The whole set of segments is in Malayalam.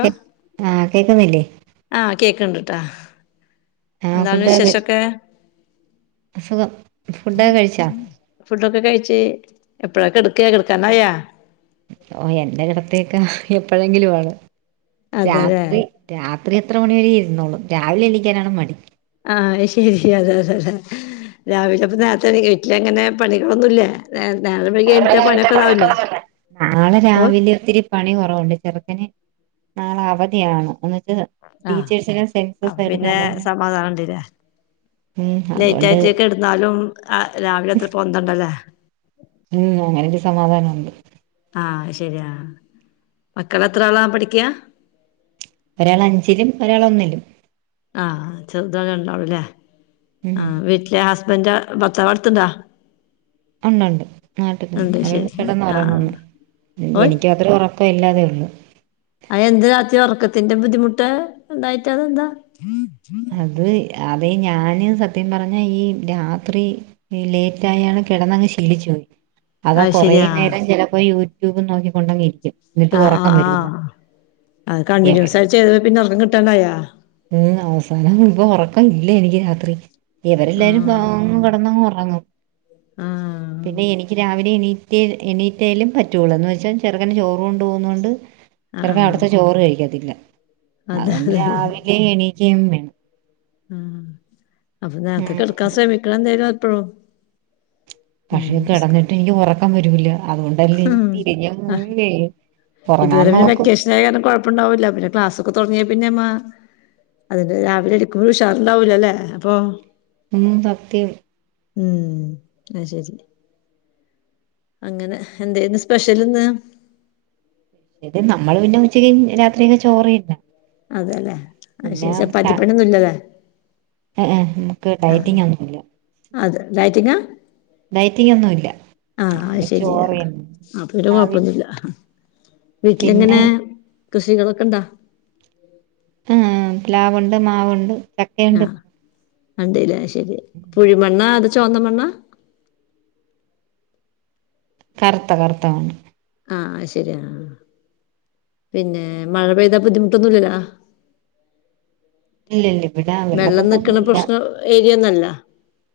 ക്കെ ആഹ്! കേക്കുന്നില്ലേ? ആ കേക്ക്ണ്ട്ട്ടാ ആഹ് ന്താണ് ഫുഡൊക്കെ വിശേഷൊക്കെ? സുഖം ഫുഡൊക്കെ കഴിച്ചാ [inaudible] ഫുഡൊക്കെ കഴിച്ച്, എപ്പഴാ കെട്ക്ക കെട്ക്കാനയാ? ഓ എന്റെ കിടത്തേക്ക എപ്പോഴെങ്കിലും വാണ്. അതെല്ലേ രാത്രി രാത്രി എത്ര മണി വരെ ഇരുന്നോളും. രാവിലെ എണിക്കാനാണ് മടി. ആഹ! ശരി! അതെ അതെ അതെ രാവിലെപ്പ നേരത്തെ എണീക്കങ്ങനെ പണികളൊന്നുംല്ല? ന്ത നേരം വെയ്ക്യാ [unintelligible] നാളെ ഓഹ് രാവിലെ ഒത്തിരി പണി കുറവുണ്ട്. ചെറുക്കന് നാളെ അവധിയാണ്. എന്ന്വച്ച് ആഹ് ടീച്ചേഴ്സെല്ലാം അപ്പൊ സെൻസസ് എടുക്കാം പിന്നെ പോകുന്നു. സമാധാനണ്ട്ല്ലേ ഉം അതൊണ്ട്. ന്നാലും അ രാവിലെ അത്ര പൊന്ന്തണ്ടല്ലേ? ഉം അങ്ങനെഞി സമാധാനുണ്ട്. ആഹ ശരിയാ മക്കളത്ര ആളാ പഠിക്ക? ഒരാള അഞ്ചിലും, ഒരാള്ഒന്നിലും. ആ ചെറുതാണ് രണ്ടാളുംല്ലേ? ഉം ആ വീട്ടിലെ ഹസ്ബൻ്റ് ഭർത്താവ് അടുത്തുണ്ടോ? ഉണ്ടണ്ട് നാട്ടിൽതന്ന് ഉണ്ട് അയാൾ ശരി കിടന്ന് ആഹ് ഉറങ്ങുന്നു ഓയ് എനിക്ക് ഒരു ഉറക്കം ഇല്ലാതെ ഉള്ളൂ. അ എന്ത് രാത്രി ഉറക്കത്തിന്റെ ബുദ്ധിമുട്ട് ഉണ്ടായിട്ട അതെന്താ? അത്, അതെ, ഞാന് സത്യം പറഞ്ഞ, ഈ രാത്രി- ഈ ലേറ്റായാണ് കിടന്നങ്ങ് ശീലിച്ചു പോയി. അതാ അത് കുറേ ശരിയാ നേരം ചിലപ്പോ യൂട്യൂബ് നോക്കിക്കൊണ്ട്ങ്ങ് ഇരിക്കും. എന്നിട്ട് ആഹ ആഹ ഉറക്കം വരൂല ആഹ അകണ്ടിന്യൂസ് എവരെ ആയിചെയ്ത് പിന്നെ ഒന്നും കിട്ടാണ്ടായാ. ഉം അവസാനവുമ്പം ഉറക്കം ഇല്ല എനിക്ക് രാത്രി. ഇവരെല്ലാരും ആഹ് പാവങ്ങും കിടന്നങ്ങും ഉറങ്ങും. ആഹ് പിന്നെ എനിക്ക് രാവിലെ എണീ - റ്റെ എണീറ്റാലും പറ്റുള്ളൂ. എന്ന് വെച്ചാൽ ചെറുക്കന് ചോറ് കൊണ്ട് പോകുന്നുകൊണ്ട്- ആഹ് ചെറുക്ക ആഹ് അവിടുത്തെ ചോറ് കഴിക്കത്തില്ല. അതെ അതൊണ്ട് അതെ അതെ രാവിലെ എണീക്കം വേണം ആ അപ്പൊ നേരത്തെ ഉം കെടുക്കാൻ ശ്രമിക്കണം ന്തായാലും എപ്പോഴും. പക്ഷെ കിടന്നിട്ട് എനിക്ക് ഉറക്കം വരൂില്ല. അങ്ങോണ്ടല്ലേ ഉം തിരിഞ്ഞം ആഹ് [unintelligible] ഇതുവരെ പിന്നെ വെക്കേഷന ആായ കാരണം കുഴപ്പംണ്ടാവില്ല. പിന്നേ ക്ലാസൊക്കെ തുടങ്ങിയ പിന്നെ മ്മ അതിന്റെ രാവിലെ എടുക്കുമ്പോൾ ഉഷാറുണ്ടാവുലല്ലേ അപ്പൊ? ഹും സത്യം ഉം ആഹ് ശരി. അങ്ങനെ എതെന്ന് സ്പെഷ്യല്ന്ന്. ഇത് നമ്മള് പിന്നെ ഉച്ചക്ക് രാത്രിയില് ചോറെയില്ല. അതല്ലേ അഹ്ശെരി ചപ്പാത്തി പണിന്നും ഇല്ലല്ലേ? ഹെ ഹെ നമുക്ക് ഡയറ്റിംഗ് ഒന്നുംല്ല അത് ഡെയ്റ്റിംങ്ങ ഡയറ്റിങ്ങോന്നുംല്ല അത് നമ്മെ ശരി ആഹ് ചോറനെ അപ്പൊ പിന്നെ രാവില് കൊഴപ്പൊന്നുല്ല വീട്ടിലിങ്ങനെ കൃഷികളൊക്ക ഇണ്ടാ. ആ പിലാവുണ്ട്, മാവുണ്ട്. ചക്കയുണ്ട് ആഹ കണ്ടില്ലെ അശരി പുഴിമണ്ണ അത് ചുവന്നമണ്ണ. കറുത്ത കറുത്താണ്. ആഹ ശരിയാ ആഹാ. പിന്നെ മഴ പെയ്താ ബുദ്ധിമുട്ടൊന്നും ല്ലല്ലോ ആഹ ഇല്ല ല്ല ഇവിട വെള്ള പ്പൊ വെള്ളം നിക്കണ ക്കൊന്നും ല്ല പ്രശ്നം ഏരിയൊന്നല്ല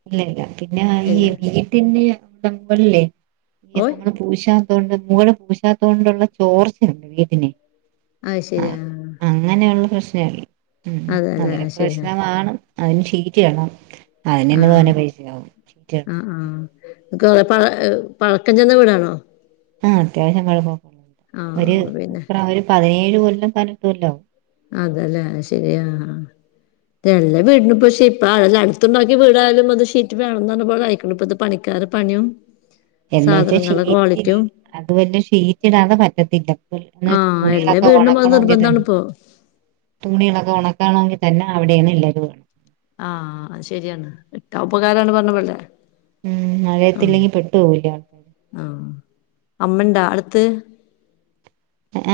ഇല്ല ല്ല പിന്നെന്നാ ഈ ഇല്ല വീട്ടിന്ന് നമ്മള്ല്ലേ ഓയ് നമ്മള് പൂശാത്തോണ്ട് മുകള് പൂശാത്തോണ്ട് ള്ള ചോർച്ചണ്ട് വീട്ന് അഹ് ശരി ആഹ് അങ്ങനെള്ള പ്രശ്നം ഉം അതെല്ലേ അതെ അത് ശരി പ്രശ്നമാണ് അയ്ന് ഷീറ്റ് ഇയണ്ണം അയ്ന് ന്നെ തോനെ പൈസാവും ഷീറ്റ് ആ ഇടണോടത്ത് ഇക്ക് പ പഴക്കം ചെന്ന വീടാണോ ആ അത്യാവശ്യം പഴക്കെക്കെള്ള വീടാ ആഹ് ഒര് അപ്പൊ പിന്നെ പ്ര ഒര് പതിനേഴ് കൊല്ലം പതിനെട്ട് കൊല്ലാവും അതല്ലേ അഹ് ശരി ആഹ് എല്ലാ വീട് നും പ്പൊ ഷിപ്പാ അല്ല അട്ത്ത്ണ്ടാക്കി വീടായാലും അത്ഷീറ്റ് വേണംന്ന്റഞ്ഞ പോലെയിക് ണ് പ്പത്തെ പണി കാരെ പണിം എന്ന് വച്ച് ഷീറ്റ് ല്ല അതും അല്ല ഷീറ്റ് ഇടാതെ പറ്റത്തില്ല എന്ന് വെച്ച് ആഹ് എല്ലാ തുണികളൊക്കെ വീടിനും അത് നിർബന്ധാണ് ഒണക്കണൊങ്കിതന്നെ ഇപ്പോ തുണിയൊളൊക്കെ ഒണക്കാണങ്കി തന്നെ അവിടെ ഞ്ഞ് ള്ളത് വേണ്ണം ആഹ് ശരിയാണ് ഇട്ടാ ഉപകാരാണ് പറഞ്ഞ പോലെ ഉം മഴയത്ത് ല്ലങ്കി പെട്ടൊ ഹും ല്ലാ ആ അമ്മണ്ടാ അട്ത്ത്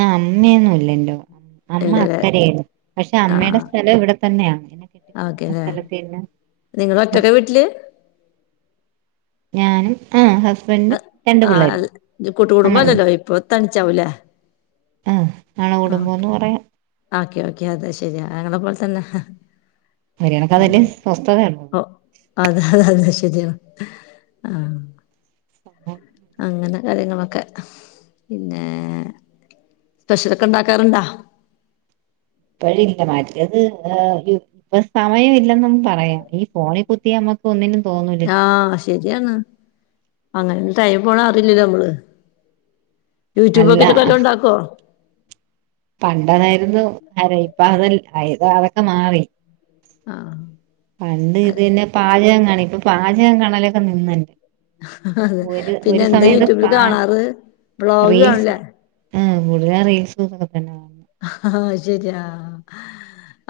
ആഹ് അമ്മയൊന്നും ല്ല ഇന്റെ [inaudible] അമ്മ ഇല്ലല്ലേ അക്കരെണ് പക്ഷെ അമ്മേടെ ആഹ് സ്ഥലം ഇവിടെത്തന്നെ ഓക്കെല്ലേ നിങ്ങള് ഒറ്റക്ക വീട്ടില് ഞാനും ആ ഹസ് ആ ഇജ്ജ് നമ്മൾ കൂട്ട്കുടുംബല്ലല്ലോ ഇപ്പൊ തനിച്ചാവൂലേ ആ അണു ആ ഓക്കെ കുടുംബംന്ന് പറയാ ഓക്കെ ഓക്കെ അതെ ശരി ഞങ്ങളെ പോലെ തന്നെ ഒരു ഉം കണക്കതല്ലേ സ്വസ്ഥതയുള്ളൂ ഓ അതെ അതെ ശരി യാണ് ആഹ് [unintelligible] അങ്ങനെ കാര്യങ്ങളൊക്കെ പിന്നെ സ്പെഷ്യലൊക്കെ ഉണ്ടാക്കാറുണ്ടോ ഇപ്പോയില്ല മറ്റത് ഇപ്പ സമയം ഇല്ലെന്ന് പറയാം ഈ ഫോണിൽ കുത്തി നമ്മക്ക് ഒന്നിനും തോന്നൂ ആഹ് ശരിയാണ് അങ്ങനെ ടൈം പോണ അറീല്ലല്ലോ നമ്മള് അല്ല യൂട്യൂബോക്കീട്ട് ക്കെവെല്ലം ണ്ടാക്കോ പണ്ടതായിരുന്നു അര ഇപ്പ അതല്ല അയ് അതൊക്കെ മാറി ആഹ് പണ്ട് ഇത് ന് പാചകം കാണും ഇപ്പൊ പാചകം കണലൊക്കെ നിന്ന് അതെ ഒര് ഒര പിന്നെ എന്താ സമയത്ത് യൂട്യൂബിൽ പാ കാണാറ് വ്ളോഗ് റീ സാ കാണില്ലേ ആ കൂടുതലാ റീൽസും ഒക്കെക്കെ തന്നെ അഹ് ശരിയാ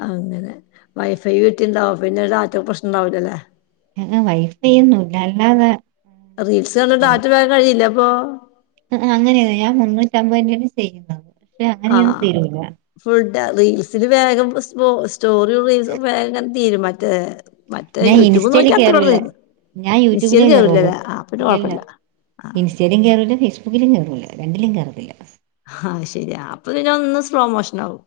അങ്ങനെ വൈഫൈ വീട്ടിണ്ടാവും അപ്പം ന്നെ ടാറ്റ പ്രശ്നംണ്ടാവൂല്ലല്ലേ [unintelligible] വൈഫൈയെന്നുംല്ല അല്ലാതെ പ കഴില്ലപ്പോ അ ആഅങ്ങനെയാണ് ഞാൻ മുന്നൂറ്റമ്പതിന്റെ ത്ചെയ്യ് താ ആഹ് ഫുൾ ഡെ റീൽസ്‌ ല്‌ വേഗം സ്റ്റോ റിം റീസും വേഗം തീരും മറ്റേ മറ്റേ ഞാൻ യൂട്യൂബ് ഇൻസ്റ്റേല് നോക്കിയാ അത്രേം കേറൂല്ല തീരും ഞാൻ യൂട്യൂബിലേ ഇൻസ്റ്റേല് കേറുള്ളു കേറൂലല്ലേ ആഹ് പിന്നെ ഇല്ലല്ല കൊഴപ്പല്ല ആഹ് ഇൻസ്റ്റേലും കേറൂല്ല ഫേസ്ബുക്കിലും കേറൂല്ല രണ്ടിലും കേറത്തില്ല ആഹ് ശരിയാ അപ്പം പിന്നെ ഒന്ന് സ്‌ലോ മോഷനാവും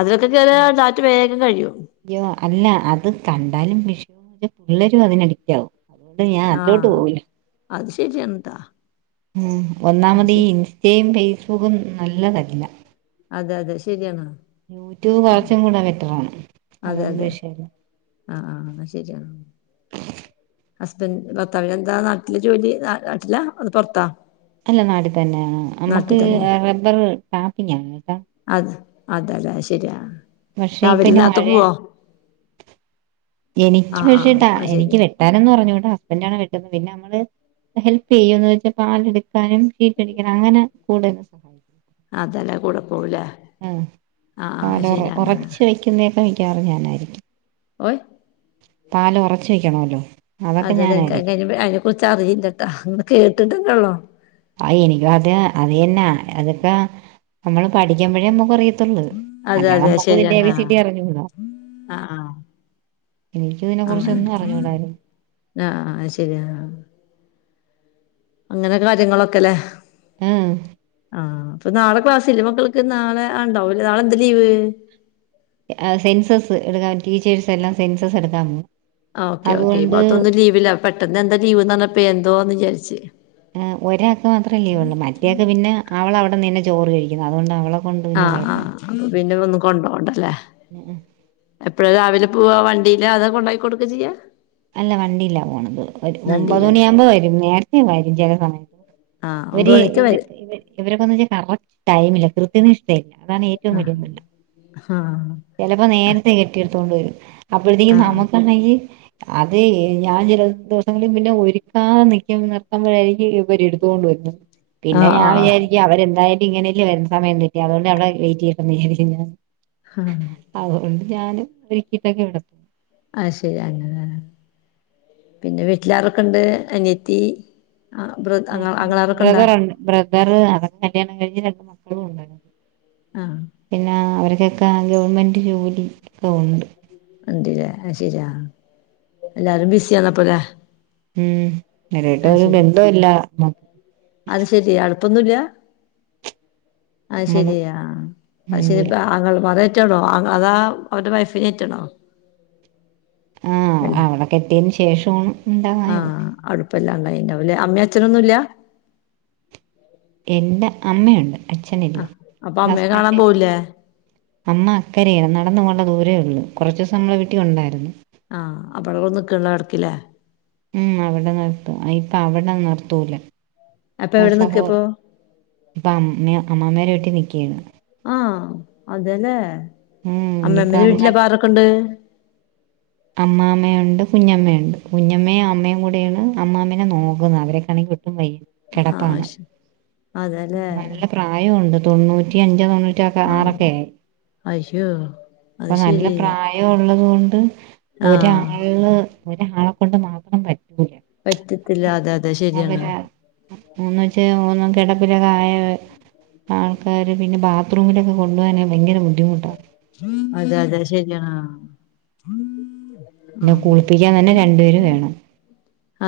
അതിലൊക്കെ കേറാ യാ ഡാറ്റ വേകം കഴിയും അയ്യോ അല്ല അത് കണ്ടാലും വി ഷയാ പിള്ളേരും അതിന് അഡിക്റ്റ് ആകും അതോണ്ട് ഞാഅതിലോട്ട് ആഹ് പോവില്ല അത് ശരിയാണ്‌ട്ടാ ഉം അത് ഒന്നാമതീ ശരി ഇൻ റ്റേ ഫേസ്ബുക്കും നല്ലതല്ല അതെ അതെ ശരിയാണ് യൂട്യൂബ് ഉം. കുറച്ചും കൂടെ ബെറ്ററാണ് അതെ അതൊണ്ട് അതെ വിഷയല്ല ആഹ് ആഹ് ആഹ് എന്നാ ശരിന്നാ ഹസ്ബൻഡ് ഭർത്താവിന് എന്താ നാട്ടില് ജോലി നാട്ടില അത് പുറത്താ അല്ല നാട്ടിൽ തന്നെയ നമ്മുക്ക് തന്നെ റബ്ബർ ടാപ്പിങ് ആണ് കേട്ടാ അത് അതതെ ശരിയാ പക്ഷേ ഇപ്പ രാവിലെ ഇന്റെ നേരത്തെ പോവോ മഴയാണ് എനിക്ക് ആഹ് ആഹ് പക്ഷേട്ടാ അത് എനിക്ക് ശരിയാ [unintelligible] വെട്ടാനൊന്നും അറിഞ്ഞൂടാ ഇവിടെ ഹസ്ബൻഡാണ്ണ് വെട്ടുന്നത് പിന്നെ നമ്മള് ഹെൽപ് ചെയ്യോന്ന് വെച്ചാൽ പാലെടുക്കാനും ഷീറ്റ് അടിക്കണം അങ്ങനെ കൂടുതലും അതല്ലേ കൂടെ പോവൂല്ലേ ആ പാൽ ഉറ ഉറച്ച് വെക്കുന്നേൊക്കെ മിക്കവാറും ഞാനായിരിക്കും ഓയ് പാൽ ഉറച്ച് വെക്കോണോല്ലോ അതെല്ല എനിക്ക് അതിനെ കുറിച്ച് അറിയില്ലട്ടാ അന്ന് കേട്ടിട്ടണ്ടള്ളോ ആ എനിക്ക് അത് അത് തന്നെ അതൊക്കെ നമ്മള് പഠിക്കുമ്പോഴേ നമുക്ക് അറിയൂ [unintelligible] അതെ അല്ലാതെ അതെ നമ്മുക്കും ഇതിന്റെ എ ശരിയാണ് ബി സി ആഹ് ഡി അറിഞ്ഞൂടാ ആഹ് ആഹ് എനിക്ക് ഇതിനെ [unintelligible] കുറിച്ചൊന്നും അറിഞ്ഞൂടായിരുന്നു ആഹ് ആഹ് ശെരിയെന്നാ അങ്ങനെ കാര്യങ്ങളൊക്കെ അല്ലേ ആഹ് ആഹ് അപ്പൊ നാളെ ക്ലാസ്സ ഇല്ല മക്കൾക്ക് നാളെ ഉണ്ടാവുംല്ല നാളെ എന്താ ലീവ് സെൻസസ് എടുക്കാൻ ടീച്ചേഴ്സ് എല്ലാം സെൻസസ് എടുക്കാൻ പോകും ഓക്കെ ഓക്കെ ഈ അതുകൊണ്ട് ഭാഗത്തു ഒക്കെ ലീവില്ല പെട്ടെന്ന് എന്താ ലീവ് എന്ന് പറഞ്ഞപ്പ എന്തുവാന്ന് വിചാരിച് ഒരാൾക്ക് മാത്രമല്ലേ ഉള്ളൂ മറ്റേൾക്ക് പിന്നെ അവളവിടെ നിന്നെ ചോറ് കഴിക്കുന്നു അതുകൊണ്ട് അവള ആഹ് ആഹ് പിന്നെ ഒന്നും കൊണ്ടപോണ്ടല്ല ഉം ഉം. എപ്പോഴ രാവിലെ പോവ്വാ വണ്ടീയിലാ അതോ കൊണ്ടയിക്കൊടുക്കുക ചെയ്യാ അല്ല വണ്ടിയിലാ പോണത് ഒരു ഒമ്പത് വണ്ടിയിലന്നെ മണിയാകുമ്പോ വരും നേരത്തെേ വരും ചില സമയത്ത് ആഹ് ഇവര് ഒമ്പത് മണിക്ക് ഇവര്വ വരും [unintelligible] ഇവരൊക്കെന്ന് വെച്ചാൽ കറക്റ്റ് ടൈമില്ല കൃത്യനിഷ്ഠയില്ല അതാണ് ഏറ്റവും വലിയ തൊല്ല ആഹ് ആഹ് ചിലപ്പോ നേരത്തെ കെട്ടിയെടുത്തോണ്ട് വരും അപ്പോഴത്തേക്കും ആഹ് നമുക്കുണ്ടെങ്കിൽ അതെ ഞാൻ ചില ദിവസങ്ങളിലും പിന്നെ ഒരുക്കാൻ നിൽക്കുമ്പോ നിർത്തുമ്പോഴായിനിക്ക് [unintelligible] [unintelligible] പിന്നെ ആഹ് ആഹ് ഞാൻ ആഹ് വിചാരിക്കും അവരെ എന്തായാലും ഇങ്ങനെയല്ലേരുന്നമയം കിട്ടി അതുകൊണ്ട് അവിടെ വെയിറ്റ് ചെയ്യട്ടന്ന് വിചാരിക്ക ഞാൻ ആഹ് അതുകൊണ്ട് ഞാനും ഒരുക്കിയിട്ടൊക്കെ ഇടത്തു ആഹ് ശരി അങ്ങനെ പിന്നെ വീട്ടിലാരൊക്കെ ഉണ്ട് അനിയത്തി ആ്ര ബെർത്ത്‌ ആങ്ങളരകൊണ്ട ബ്രദറു അതൊക്കെ കല്യാണം കഴിഞ്ഞ് രണ്ട് മക്കളും ഉണ്ടായിരുന്നു ആഹ് പിന്നെ അവർക്കൊക്കെ ഗവണ്മെന്റ് ജോലിക്കൊക്കെ പോന്നോണ്ട് ഉണ്ടല്ലേ ശരിയാ എല്ലാരും ബിസിയന്നപ്പോലെ ഉം നേരെറ്റൊരുബാന്ധോയില്ല മും അത് ശെരി അടുപ്പൊന്നുല്ല ആഹ് നമ്മള് ശരിയായ മിണ്ടൂല അത് [inaudible] റ്റണോ അതാ അവരുടെ വൈഫിനെ [inaudible] ആ അവളെ കെട്ടിയതിനുശേഷവാണ് ആഹ് അടുപ്പല്ലാണ്ടായിണ്ടാവലേ അമ്മയ അച്ഛനൊന്നുംല്ല എന്റെ അമ്മയുണ്ട് ആ അച്ഛനില്ല അപ്പൊ അമ്മയെ കാണാൻ ഹസ്ബൻഡിന് പോവൂലേ അമ്മ അക്കര ആണ് നടന്ന പോണ്ട ദൂരേ ഉള്ളൂ കുറച്ച് ദിവസം നമ്മളെ വീട്ടി ഉണ്ടായിരുന്ന് ആഹ് അപ്പൊ അവിടെ നിക്കുള്ളോ ഇടക്കില്ലേ ഉം അവിടെ നിർത്തു ഇപ്പ അവിടെ നിർത്തൂല അപ്പൊ ആ എവിടെ സഹോ നിക്കപ്പൊ അപ്പൊ അമ്മ അമ്മാമ്മേടെ വീട്ടി നിൽക്കയാണ് ആഹ് അതേല്ലേ ഉം ഇനിയിപ്പങ്ങട് അമ്മാമ്മയുണ്ട് കുഞ്ഞമ്മയുണ്ട് കുഞ്ഞമ്മയും അമ്മയും കൂടെയാണ് അമ്മാമ്മേനെ നോക്കുന്നത് അവരൊക്കെ ക്കാണെ ഒട്ടും വയ്യ ആ കെടപ്പാണ് ശ അതെല്ലേ നല്ല പ്രാ യോണ്ട് തൊണ്ണൂറ്റി അഞ്ചോ തൊണ്ണൂറ്റി ആ ആറോ ഒക്കെയായി അയ്യോ അപ്പൊ അത് നല്ല ശരി പ്രായം ഉള്ളത് കൊണ്ട് ആ ഇന്ന് ഒരാളെ കൊണ്ട് മാത്രം പറ്റൂല പറ്റത്തില്ല അതെ അതെ ശരിയാണ് അവര് എന്ന് വെച്ച കെടപ്പില് [unintelligible] ആൾക്കാര് പിന്നെ ബാത്റൂമിലൊക്കെ കൊണ്ടു പോവാൻ ഭയങ്കര ബുദ്ധിമുട്ടാ അതെ അതെ ശരിയാണ് ആഹ് പിന്നെ കുളിപ്പിക്കാൻ തന്നെ രണ്ടുപേര് വേണം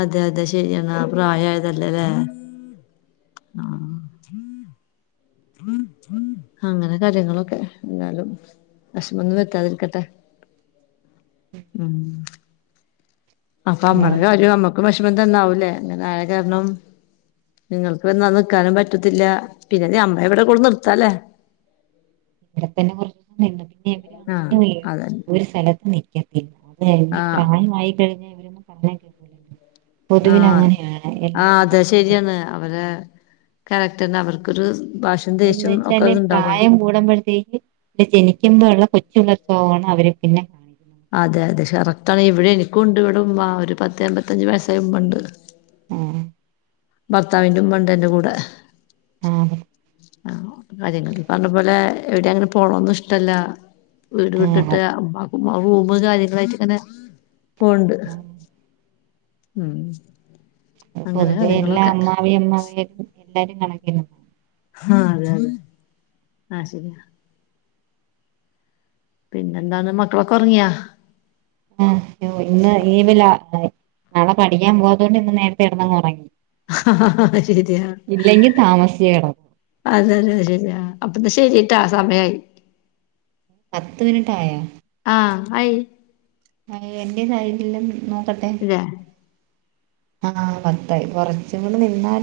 അതെ അതെ ശരിയ എന്നാ പ്രയായതല്ലലെ ഹ ഹ അങ്ങനെ കാര്യങ്ങളൊക്കെ എന്നാലും വെഷമൊന്നും വരുത്താതിരിക്കട്ടെ ഉം അപ്പൊ അമ്മടെ എല്ലാവർക്കും കാര്യം അമ്മക്കും വിഷമന്തന്നാവൂലേ അങ്ങനെ ആയെ കാരണം നിങ്ങൾക്ക് വന്ന് നിൽക്കാനും പറ്റത്തില്ല പിന്നെ നീ അമ്മയെ ഇവിടെ കൊട്ന്ന് നിർത്താലേ ഇവിടെ തന്നെ കൊറച്ച് [inaudible] ആഹ് എവടാണെങ്കിലും അതന്നെ ഒരു സ്ഥലത്ത് നി ക്കത്തില്ല അതെ ഈ ആഹ് പ്രായമായി കഴിഞ്ഞ ഇവരൊന്നും പറഞ്ഞാ കേക്കൂലല്ലോ പൊതുവിൽ ആഹ് അങ്ങനെയാണ് എൽ ആഹ് അതെ ശരിയാണ് അവരെ കാരക്ടറിന് അവർക്കൊരു ഭാ എന്ന് വെച്ചാല് പ്രായം കൂടുമ്പഴത്തേക്ക് പിന്നെ ജനിക്കുമ്പോ ഉള്ള കൊച്ച് [unintelligible] അവര് പിന്നെ കാണിക്കുന്നത് അതെ അതെ ഷറക്ടണ് ഇവിടെ എനിക്കും ഇണ്ട് ഇവിടെ ഉമ്മ ഒരു പത്തമ്പത്തഞ്ചു വയസ്സായ ഉമ്മയുണ്ട് ആഹ് ഭർത്താവിന്റെ ഉമ്മണ്ട് എന്റെ കൂടെ ആഹ് ആഹ് കാര്യങ്ങൾ ഈ പറഞ്ഞ പോലെ എവിടെ അങ്ങനെ പോണോന്നും ഇഷ്ടല്ല വീട് ആഹ് വിട്ടിട്ട് ഉമ്മാക്കും റൂമ് കാര്യങ്ങളായിട്ട് ഇങ്ങനെ പോവ്ണ്ട് ആഹ് ഉം അത് പൊതുവേ എല്ലാ അമ്മാവി അമ്മമാരും എല്ലാരും കണക്ക്‌ തന്നെയാണ് ആഹ് അതെയതെ ആഹ് ശരിയാ പിന്നെന്താന്ന് മക്കളൊക്കെ ഒറങ്ങിയോ? ഉം ഇന്ന് ഈവില നാളെ പഠിക്കാൻ പോവാത്തോണ്ട് ഇന്ന് നേരത്തെ കിടന്നങ്ങ് ഒറങ്ങി ശരിയാ താമസിച്ചേ കിടക്കു അതെയതെ അതെ ശരിയാ അപ്പൊ ന്ന ശെരിട്ടാ സമയായി പത്ത് മിനിട്ടായോ ആഹ് ആയി ഏഹ് എന്റെത് ആയിട്ട്ല്ല നോക്കട്ടെ ഇല്ലേ ആഹ് പത്തായി കൊറച്ചും കൂടെ നിന്നാല്